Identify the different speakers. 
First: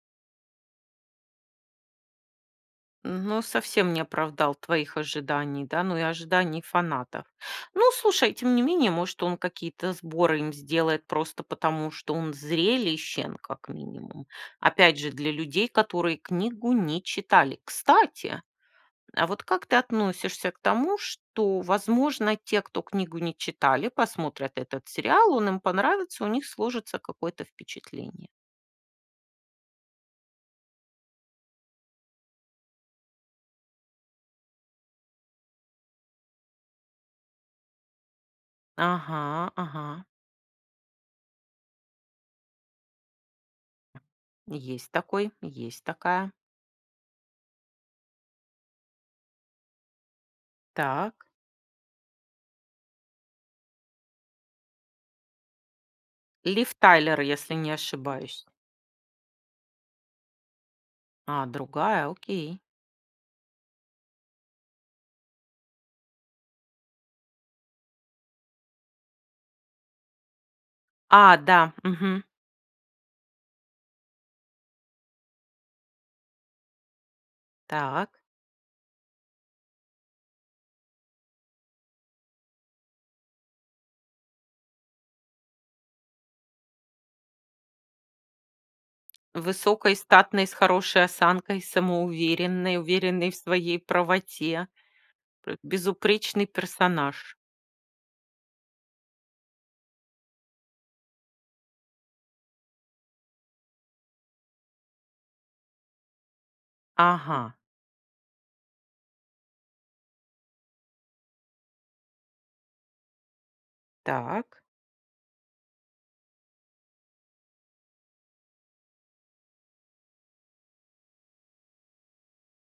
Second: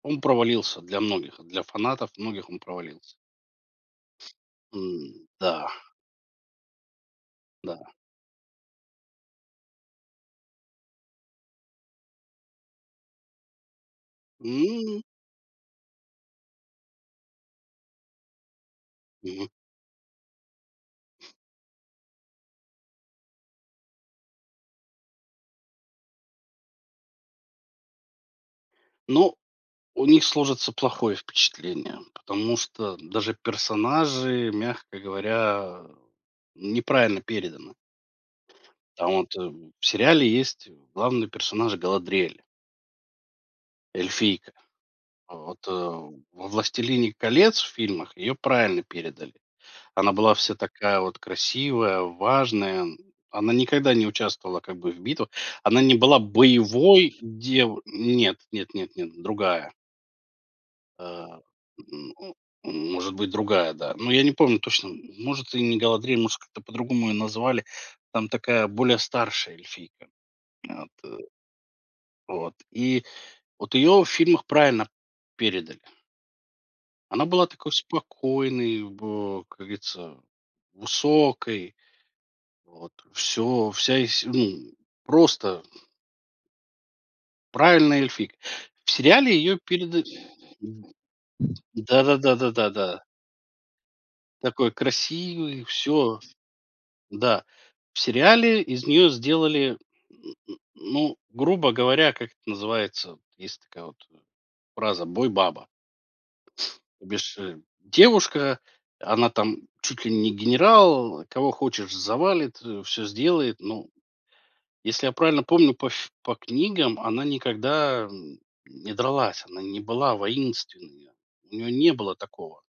Speaker 1: Он провалился для многих, а для фанатов многих он провалился.
Speaker 2: Но совсем не оправдал твоих
Speaker 1: М,
Speaker 2: ожиданий,
Speaker 1: да.
Speaker 2: да, ну и ожиданий фанатов. Ну
Speaker 1: Да.
Speaker 2: слушай, тем не менее, может, он какие-то сборы им сделает просто потому, что он зрелищен как минимум. Опять
Speaker 1: М.
Speaker 2: же, для людей, которые книгу не читали. Кстати! А вот
Speaker 1: Мгм.
Speaker 2: как ты относишься к тому, что, возможно, те, кто книгу не читали, посмотрят этот сериал, он им понравится, у них сложится какое-то впечатление?
Speaker 1: Но у них сложится плохое впечатление, потому что даже персонажи, мягко говоря, неправильно переданы. Там вот, э,
Speaker 2: Ага,
Speaker 1: в
Speaker 2: ага.
Speaker 1: сериале есть, э, главный персонаж Галадриэль эльфийка.
Speaker 2: Есть такой,
Speaker 1: Вот, э,
Speaker 2: есть такая.
Speaker 1: во властелине колец в фильмах ее правильно передали. Она была вся такая вот
Speaker 2: Так.
Speaker 1: красивая, важная. Она никогда не участвовала как бы в битвах. Она не была
Speaker 2: Лив
Speaker 1: боевой
Speaker 2: Тайлер, если не
Speaker 1: дев нет,
Speaker 2: ошибаюсь.
Speaker 1: нет нет нет, другая. А,
Speaker 2: А, другая,
Speaker 1: н у
Speaker 2: окей.
Speaker 1: ну, может быть, другая, да. Но я не помню точно, может, и не Галадриэль, может, как-то по-другому ее назвали. Там такая более старшая эльфийка. Вот и
Speaker 2: А, да, мгм.
Speaker 1: Вот. И вот ее в фильмах правильно передали. Она была такой
Speaker 2: Так.
Speaker 1: спокойной бо как говорится, высокой. Вот. Всё, вся из се м, просто правильная эльфийка. В сериале ее
Speaker 2: Высокой,
Speaker 1: переда
Speaker 2: статной, с хорошей осанкой,
Speaker 1: Да да да да да
Speaker 2: самоуверенной,
Speaker 1: да.
Speaker 2: уверенной в своей правоте.
Speaker 1: Такой
Speaker 2: П
Speaker 1: красивый, всё.
Speaker 2: безупречный персонаж.
Speaker 1: Да. В сериале из нее сделали, м, м, ну, грубо говоря, как это называется, есть такая вот, э, фраза: бой-баба. Без
Speaker 2: Ага.
Speaker 1: ше девушка, она там чуть ли не генерал, кого хочешь завалит, а, всё сделает, ну
Speaker 2: Так.
Speaker 1: Если я правильно помню по фи по книгам, она никогда, м, м, не дралась, она не была воинственная, у нее не было такого.